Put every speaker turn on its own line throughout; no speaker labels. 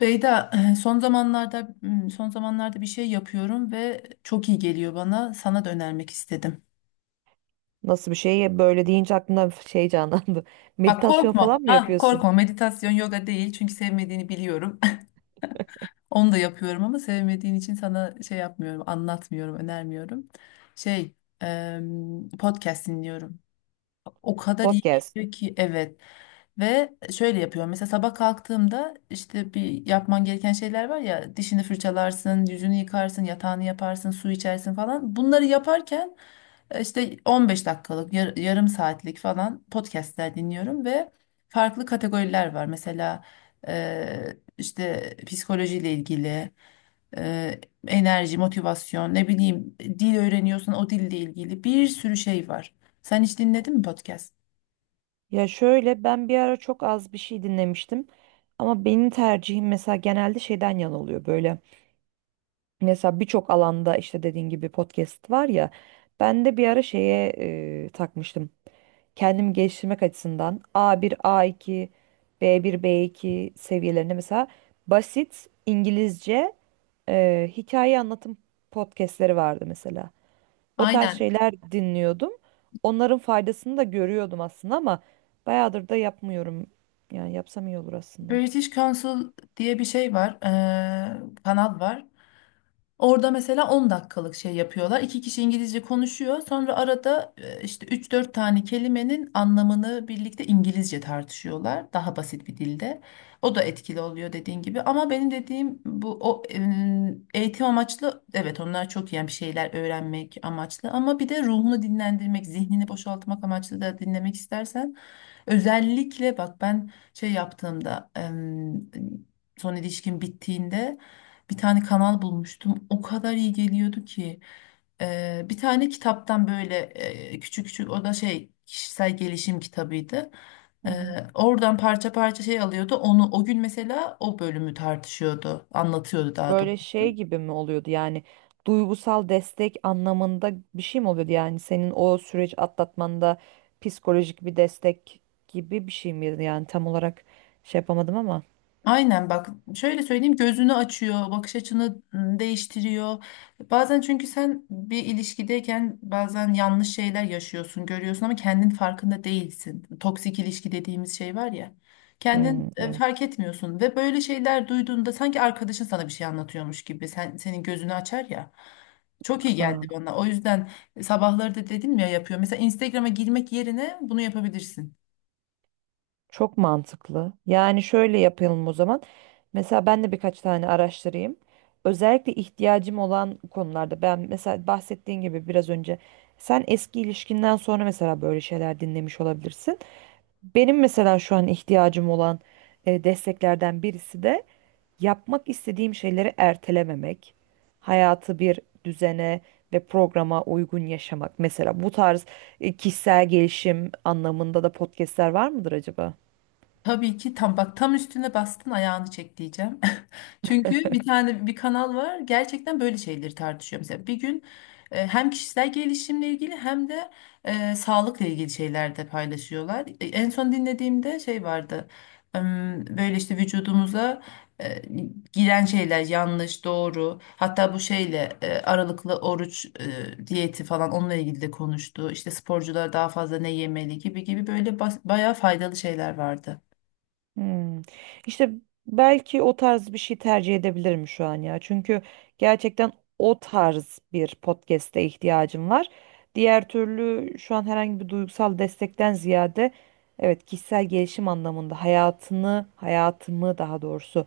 Beyda, son zamanlarda bir şey yapıyorum ve çok iyi geliyor bana. Sana da önermek istedim.
Nasıl bir şey? Böyle deyince aklımda bir şey canlandı.
Bak
Meditasyon
korkma.
falan mı
Ha,
yapıyorsun?
korkma. Meditasyon, yoga değil. Çünkü sevmediğini biliyorum. Onu da yapıyorum ama sevmediğin için sana şey yapmıyorum, anlatmıyorum, önermiyorum. Şey, podcast dinliyorum. O kadar iyi
Podcast.
geliyor ki, evet. Ve şöyle yapıyorum. Mesela sabah kalktığımda işte bir yapman gereken şeyler var ya, dişini fırçalarsın, yüzünü yıkarsın, yatağını yaparsın, su içersin falan. Bunları yaparken işte 15 dakikalık, yarım saatlik falan podcastler dinliyorum ve farklı kategoriler var. Mesela işte psikolojiyle ilgili, e, enerji, motivasyon, ne bileyim, dil öğreniyorsun, o dille ilgili bir sürü şey var. Sen hiç dinledin mi podcast?
Ya şöyle ben bir ara çok az bir şey dinlemiştim. Ama benim tercihim mesela genelde şeyden yana oluyor. Böyle mesela birçok alanda işte dediğin gibi podcast var ya. Ben de bir ara şeye takmıştım. Kendimi geliştirmek açısından A1 A2 B1 B2 seviyelerinde mesela basit İngilizce hikaye anlatım podcastleri vardı mesela. O tarz
Aynen.
şeyler dinliyordum. Onların faydasını da görüyordum aslında ama bayağıdır da yapmıyorum. Yani yapsam iyi olur aslında.
British Council diye bir şey var, kanal var. Orada mesela 10 dakikalık şey yapıyorlar. İki kişi İngilizce konuşuyor. Sonra arada işte üç dört tane kelimenin anlamını birlikte İngilizce tartışıyorlar. Daha basit bir dilde. O da etkili oluyor, dediğin gibi. Ama benim dediğim bu o eğitim amaçlı, evet, onlar çok iyi yani, bir şeyler öğrenmek amaçlı, ama bir de ruhunu dinlendirmek, zihnini boşaltmak amaçlı da dinlemek istersen, özellikle bak, ben şey yaptığımda, son ilişkim bittiğinde bir tane kanal bulmuştum. O kadar iyi geliyordu ki. Bir tane kitaptan böyle küçük küçük, o da şey, kişisel gelişim kitabıydı.
Hı
Ee,
hı.
oradan parça parça şey alıyordu. Onu o gün mesela o bölümü tartışıyordu, anlatıyordu daha
Böyle şey
doğrusu.
gibi mi oluyordu yani duygusal destek anlamında bir şey mi oluyordu yani senin o süreç atlatmanda psikolojik bir destek gibi bir şey miydi yani tam olarak şey yapamadım ama.
Aynen bak, şöyle söyleyeyim, gözünü açıyor, bakış açını değiştiriyor. Bazen çünkü sen bir ilişkideyken bazen yanlış şeyler yaşıyorsun, görüyorsun ama kendin farkında değilsin. Toksik ilişki dediğimiz şey var ya.
Hmm,
Kendin
evet.
fark etmiyorsun ve böyle şeyler duyduğunda sanki arkadaşın sana bir şey anlatıyormuş gibi sen, senin gözünü açar ya. Çok iyi geldi
Ha.
bana. O yüzden sabahları da dedim ya, yapıyor. Mesela Instagram'a girmek yerine bunu yapabilirsin.
Çok mantıklı. Yani şöyle yapalım o zaman. Mesela ben de birkaç tane araştırayım. Özellikle ihtiyacım olan konularda ben mesela bahsettiğin gibi biraz önce sen eski ilişkinden sonra mesela böyle şeyler dinlemiş olabilirsin. Benim mesela şu an ihtiyacım olan desteklerden birisi de yapmak istediğim şeyleri ertelememek, hayatı bir düzene ve programa uygun yaşamak. Mesela bu tarz kişisel gelişim anlamında da podcastler var mıdır acaba?
Tabii ki, tam bak, tam üstüne bastın, ayağını çek diyeceğim. Çünkü bir tane bir kanal var, gerçekten böyle şeyleri tartışıyor. Mesela bir gün hem kişisel gelişimle ilgili hem de sağlıkla ilgili şeyler de paylaşıyorlar. E, en son dinlediğimde şey vardı, böyle işte vücudumuza e, giren şeyler yanlış doğru, hatta bu şeyle aralıklı oruç diyeti falan, onunla ilgili de konuştu. İşte sporcular daha fazla ne yemeli gibi gibi, böyle bayağı faydalı şeyler vardı.
Hmm. İşte belki o tarz bir şey tercih edebilirim şu an ya. Çünkü gerçekten o tarz bir podcast'e ihtiyacım var. Diğer türlü şu an herhangi bir duygusal destekten ziyade evet kişisel gelişim anlamında hayatını, hayatımı daha doğrusu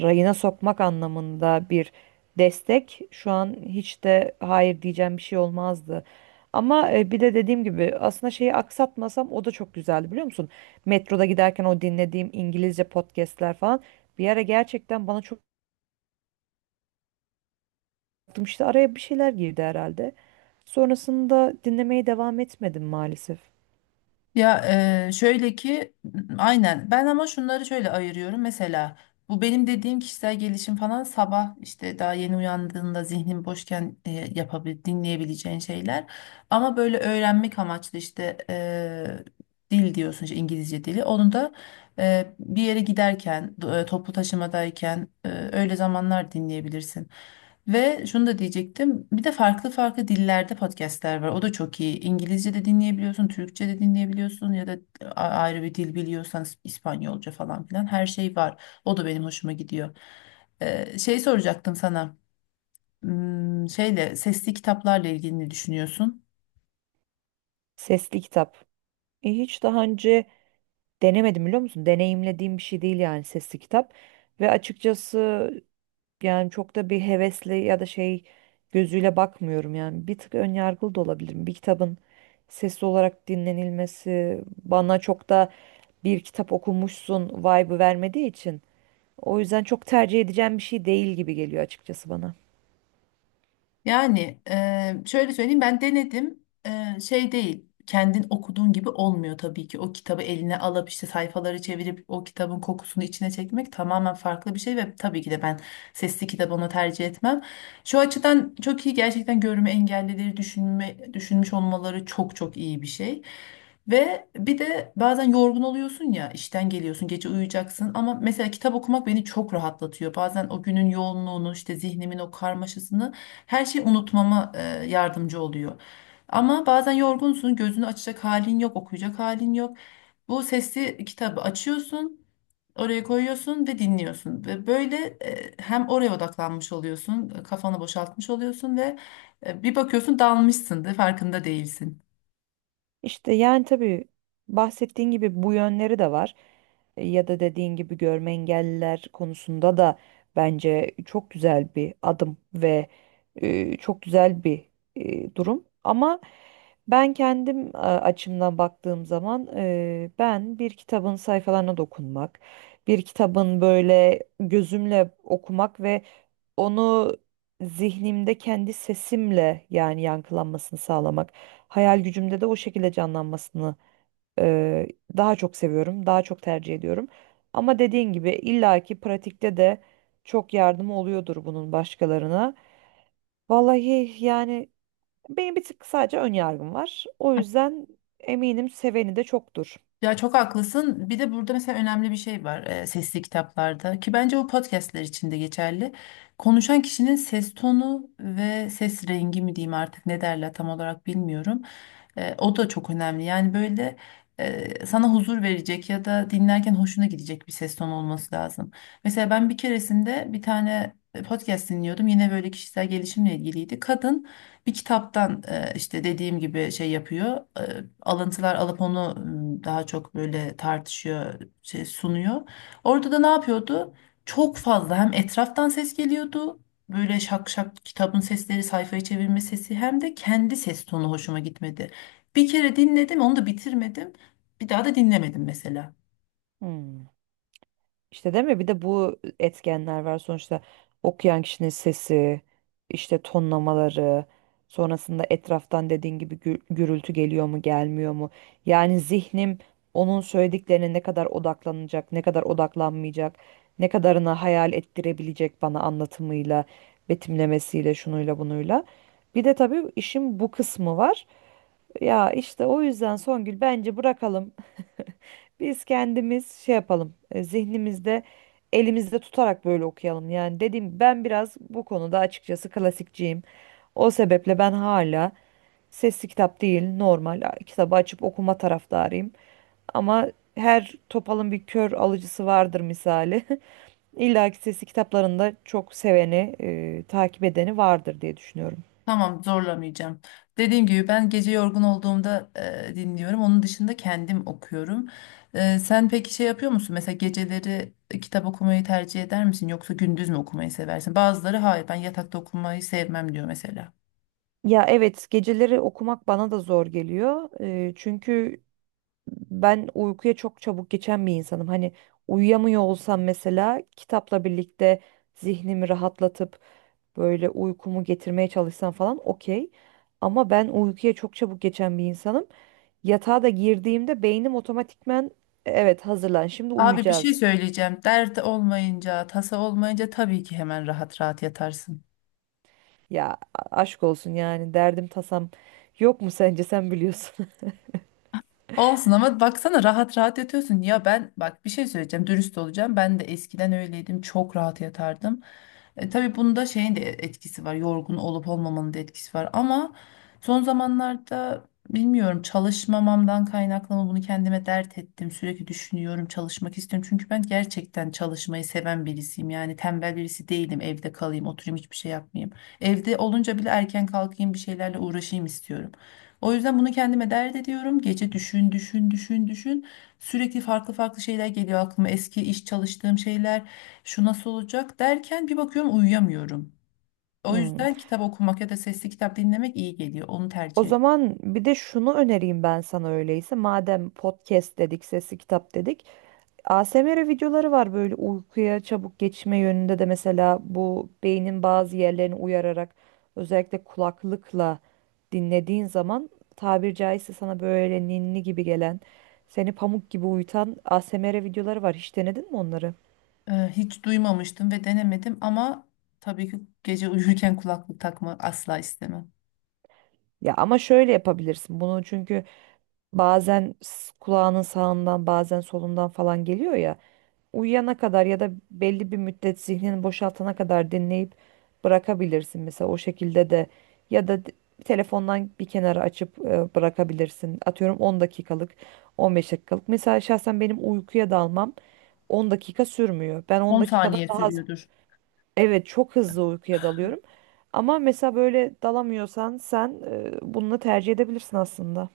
rayına sokmak anlamında bir destek şu an hiç de hayır diyeceğim bir şey olmazdı. Ama bir de dediğim gibi aslında şeyi aksatmasam o da çok güzeldi biliyor musun? Metroda giderken o dinlediğim İngilizce podcastler falan bir ara gerçekten bana çok işte araya bir şeyler girdi herhalde. Sonrasında dinlemeye devam etmedim maalesef.
Ya şöyle ki, aynen ben, ama şunları şöyle ayırıyorum mesela, bu benim dediğim kişisel gelişim falan, sabah işte daha yeni uyandığında zihnin boşken dinleyebileceğin şeyler, ama böyle öğrenmek amaçlı, işte dil diyorsun işte, İngilizce dili, onu da bir yere giderken toplu taşımadayken, öyle zamanlar dinleyebilirsin. Ve şunu da diyecektim. Bir de farklı farklı dillerde podcastler var. O da çok iyi. İngilizce de dinleyebiliyorsun, Türkçe de dinleyebiliyorsun, ya da ayrı bir dil biliyorsan İspanyolca falan filan, her şey var. O da benim hoşuma gidiyor. Şey soracaktım sana. Şeyle, sesli kitaplarla ilgili ne düşünüyorsun?
Sesli kitap. Hiç daha önce denemedim biliyor musun? Deneyimlediğim bir şey değil yani sesli kitap. Ve açıkçası yani çok da bir hevesli ya da şey gözüyle bakmıyorum yani. Bir tık ön yargılı da olabilirim. Bir kitabın sesli olarak dinlenilmesi bana çok da bir kitap okumuşsun vibe'ı vermediği için. O yüzden çok tercih edeceğim bir şey değil gibi geliyor açıkçası bana.
Yani şöyle söyleyeyim, ben denedim. Şey değil, kendin okuduğun gibi olmuyor tabii ki, o kitabı eline alıp işte sayfaları çevirip o kitabın kokusunu içine çekmek tamamen farklı bir şey ve tabii ki de ben sesli kitabı ona tercih etmem. Şu açıdan çok iyi gerçekten, görme engellileri düşünme, düşünmüş olmaları çok çok iyi bir şey. Ve bir de bazen yorgun oluyorsun ya, işten geliyorsun, gece uyuyacaksın, ama mesela kitap okumak beni çok rahatlatıyor. Bazen o günün yoğunluğunu, işte zihnimin o karmaşasını, her şeyi unutmama yardımcı oluyor. Ama bazen yorgunsun, gözünü açacak halin yok, okuyacak halin yok. Bu sesli kitabı açıyorsun, oraya koyuyorsun ve dinliyorsun. Ve böyle hem oraya odaklanmış oluyorsun, kafanı boşaltmış oluyorsun ve bir bakıyorsun dalmışsın da farkında değilsin.
İşte yani tabii bahsettiğin gibi bu yönleri de var. Ya da dediğin gibi görme engelliler konusunda da bence çok güzel bir adım ve çok güzel bir durum. Ama ben kendim açımdan baktığım zaman ben bir kitabın sayfalarına dokunmak, bir kitabın böyle gözümle okumak ve onu zihnimde kendi sesimle yani yankılanmasını sağlamak, hayal gücümde de o şekilde canlanmasını e, daha çok seviyorum, daha çok tercih ediyorum. Ama dediğin gibi illaki pratikte de çok yardımı oluyordur bunun başkalarına. Vallahi yani benim bir tık sadece ön yargım var. O yüzden eminim seveni de çoktur.
Ya çok haklısın. Bir de burada mesela önemli bir şey var sesli kitaplarda ki bence bu podcastler için de geçerli. Konuşan kişinin ses tonu ve ses rengi mi diyeyim artık, ne derler tam olarak bilmiyorum. E, o da çok önemli. Yani böyle sana huzur verecek ya da dinlerken hoşuna gidecek bir ses tonu olması lazım. Mesela ben bir keresinde bir tane podcast dinliyordum. Yine böyle kişisel gelişimle ilgiliydi. Kadın bir kitaptan işte dediğim gibi şey yapıyor. Alıntılar alıp onu daha çok böyle tartışıyor, şey sunuyor. Orada da ne yapıyordu? Çok fazla hem etraftan ses geliyordu. Böyle şak şak kitabın sesleri, sayfayı çevirme sesi, hem de kendi ses tonu hoşuma gitmedi. Bir kere dinledim, onu da bitirmedim. Bir daha da dinlemedim mesela.
Hmm. İşte değil mi? Bir de bu etkenler var sonuçta okuyan kişinin sesi, işte tonlamaları, sonrasında etraftan dediğin gibi gürültü geliyor mu, gelmiyor mu? Yani zihnim onun söylediklerine ne kadar odaklanacak, ne kadar odaklanmayacak, ne kadarını hayal ettirebilecek bana anlatımıyla, betimlemesiyle, şunuyla bunuyla. Bir de tabii işin bu kısmı var. Ya işte o yüzden Songül bence bırakalım biz kendimiz şey yapalım, zihnimizde elimizde tutarak böyle okuyalım. Yani dediğim ben biraz bu konuda açıkçası klasikçiyim. O sebeple ben hala sesli kitap değil normal kitabı açıp okuma taraftarıyım. Ama her topalın bir kör alıcısı vardır misali. İlla ki sesli kitaplarında çok seveni, takip edeni vardır diye düşünüyorum.
Tamam, zorlamayacağım. Dediğim gibi ben gece yorgun olduğumda dinliyorum. Onun dışında kendim okuyorum. E, sen peki şey yapıyor musun? Mesela geceleri kitap okumayı tercih eder misin? Yoksa gündüz mü okumayı seversin? Bazıları hayır ben yatakta okumayı sevmem diyor mesela.
Ya evet geceleri okumak bana da zor geliyor. Çünkü ben uykuya çok çabuk geçen bir insanım. Hani uyuyamıyor olsam mesela kitapla birlikte zihnimi rahatlatıp böyle uykumu getirmeye çalışsam falan okey. Ama ben uykuya çok çabuk geçen bir insanım. Yatağa da girdiğimde beynim otomatikmen evet hazırlan şimdi
Abi bir şey
uyuyacağız.
söyleyeceğim. Dert olmayınca, tasa olmayınca tabii ki hemen rahat rahat yatarsın.
Ya aşk olsun yani derdim tasam yok mu sence sen biliyorsun.
Olsun ama baksana rahat rahat yatıyorsun. Ya ben bak, bir şey söyleyeceğim, dürüst olacağım. Ben de eskiden öyleydim, çok rahat yatardım. E, tabii bunda şeyin de etkisi var, yorgun olup olmamanın da etkisi var. Ama son zamanlarda bilmiyorum, çalışmamamdan kaynaklı mı, bunu kendime dert ettim. Sürekli düşünüyorum, çalışmak istiyorum. Çünkü ben gerçekten çalışmayı seven birisiyim. Yani tembel birisi değilim, evde kalayım, oturayım, hiçbir şey yapmayayım. Evde olunca bile erken kalkayım, bir şeylerle uğraşayım istiyorum. O yüzden bunu kendime dert ediyorum. Gece düşün, düşün, düşün, düşün. Sürekli farklı farklı şeyler geliyor aklıma. Eski iş, çalıştığım şeyler, şu nasıl olacak derken, bir bakıyorum uyuyamıyorum. O
Hmm.
yüzden kitap okumak ya da sesli kitap dinlemek iyi geliyor. Onu
O
tercih ediyorum.
zaman bir de şunu önereyim ben sana öyleyse. Madem podcast dedik, sesli kitap dedik. ASMR videoları var böyle uykuya çabuk geçme yönünde de mesela bu beynin bazı yerlerini uyararak özellikle kulaklıkla dinlediğin zaman tabir caizse sana böyle ninni gibi gelen, seni pamuk gibi uyutan ASMR videoları var. Hiç denedin mi onları?
Hiç duymamıştım ve denemedim, ama tabii ki gece uyurken kulaklık takma asla istemem.
Ya ama şöyle yapabilirsin bunu çünkü bazen kulağının sağından bazen solundan falan geliyor ya. Uyuyana kadar ya da belli bir müddet zihnini boşaltana kadar dinleyip bırakabilirsin mesela o şekilde de ya da telefondan bir kenara açıp bırakabilirsin. Atıyorum 10 dakikalık, 15 dakikalık. Mesela şahsen benim uykuya dalmam 10 dakika sürmüyor. Ben 10
10
dakikadan
saniye
daha az
sürüyordur.
evet çok hızlı uykuya dalıyorum. Ama mesela böyle dalamıyorsan sen bunu tercih edebilirsin aslında.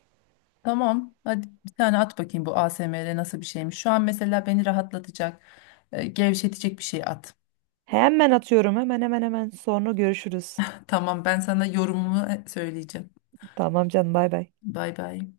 Tamam. Hadi bir tane at bakayım, bu ASMR nasıl bir şeymiş. Şu an mesela beni rahatlatacak, gevşetecek bir şey at.
Hemen atıyorum hemen hemen hemen sonra görüşürüz.
Tamam, ben sana yorumumu söyleyeceğim.
Tamam canım bay bay.
Bay bay.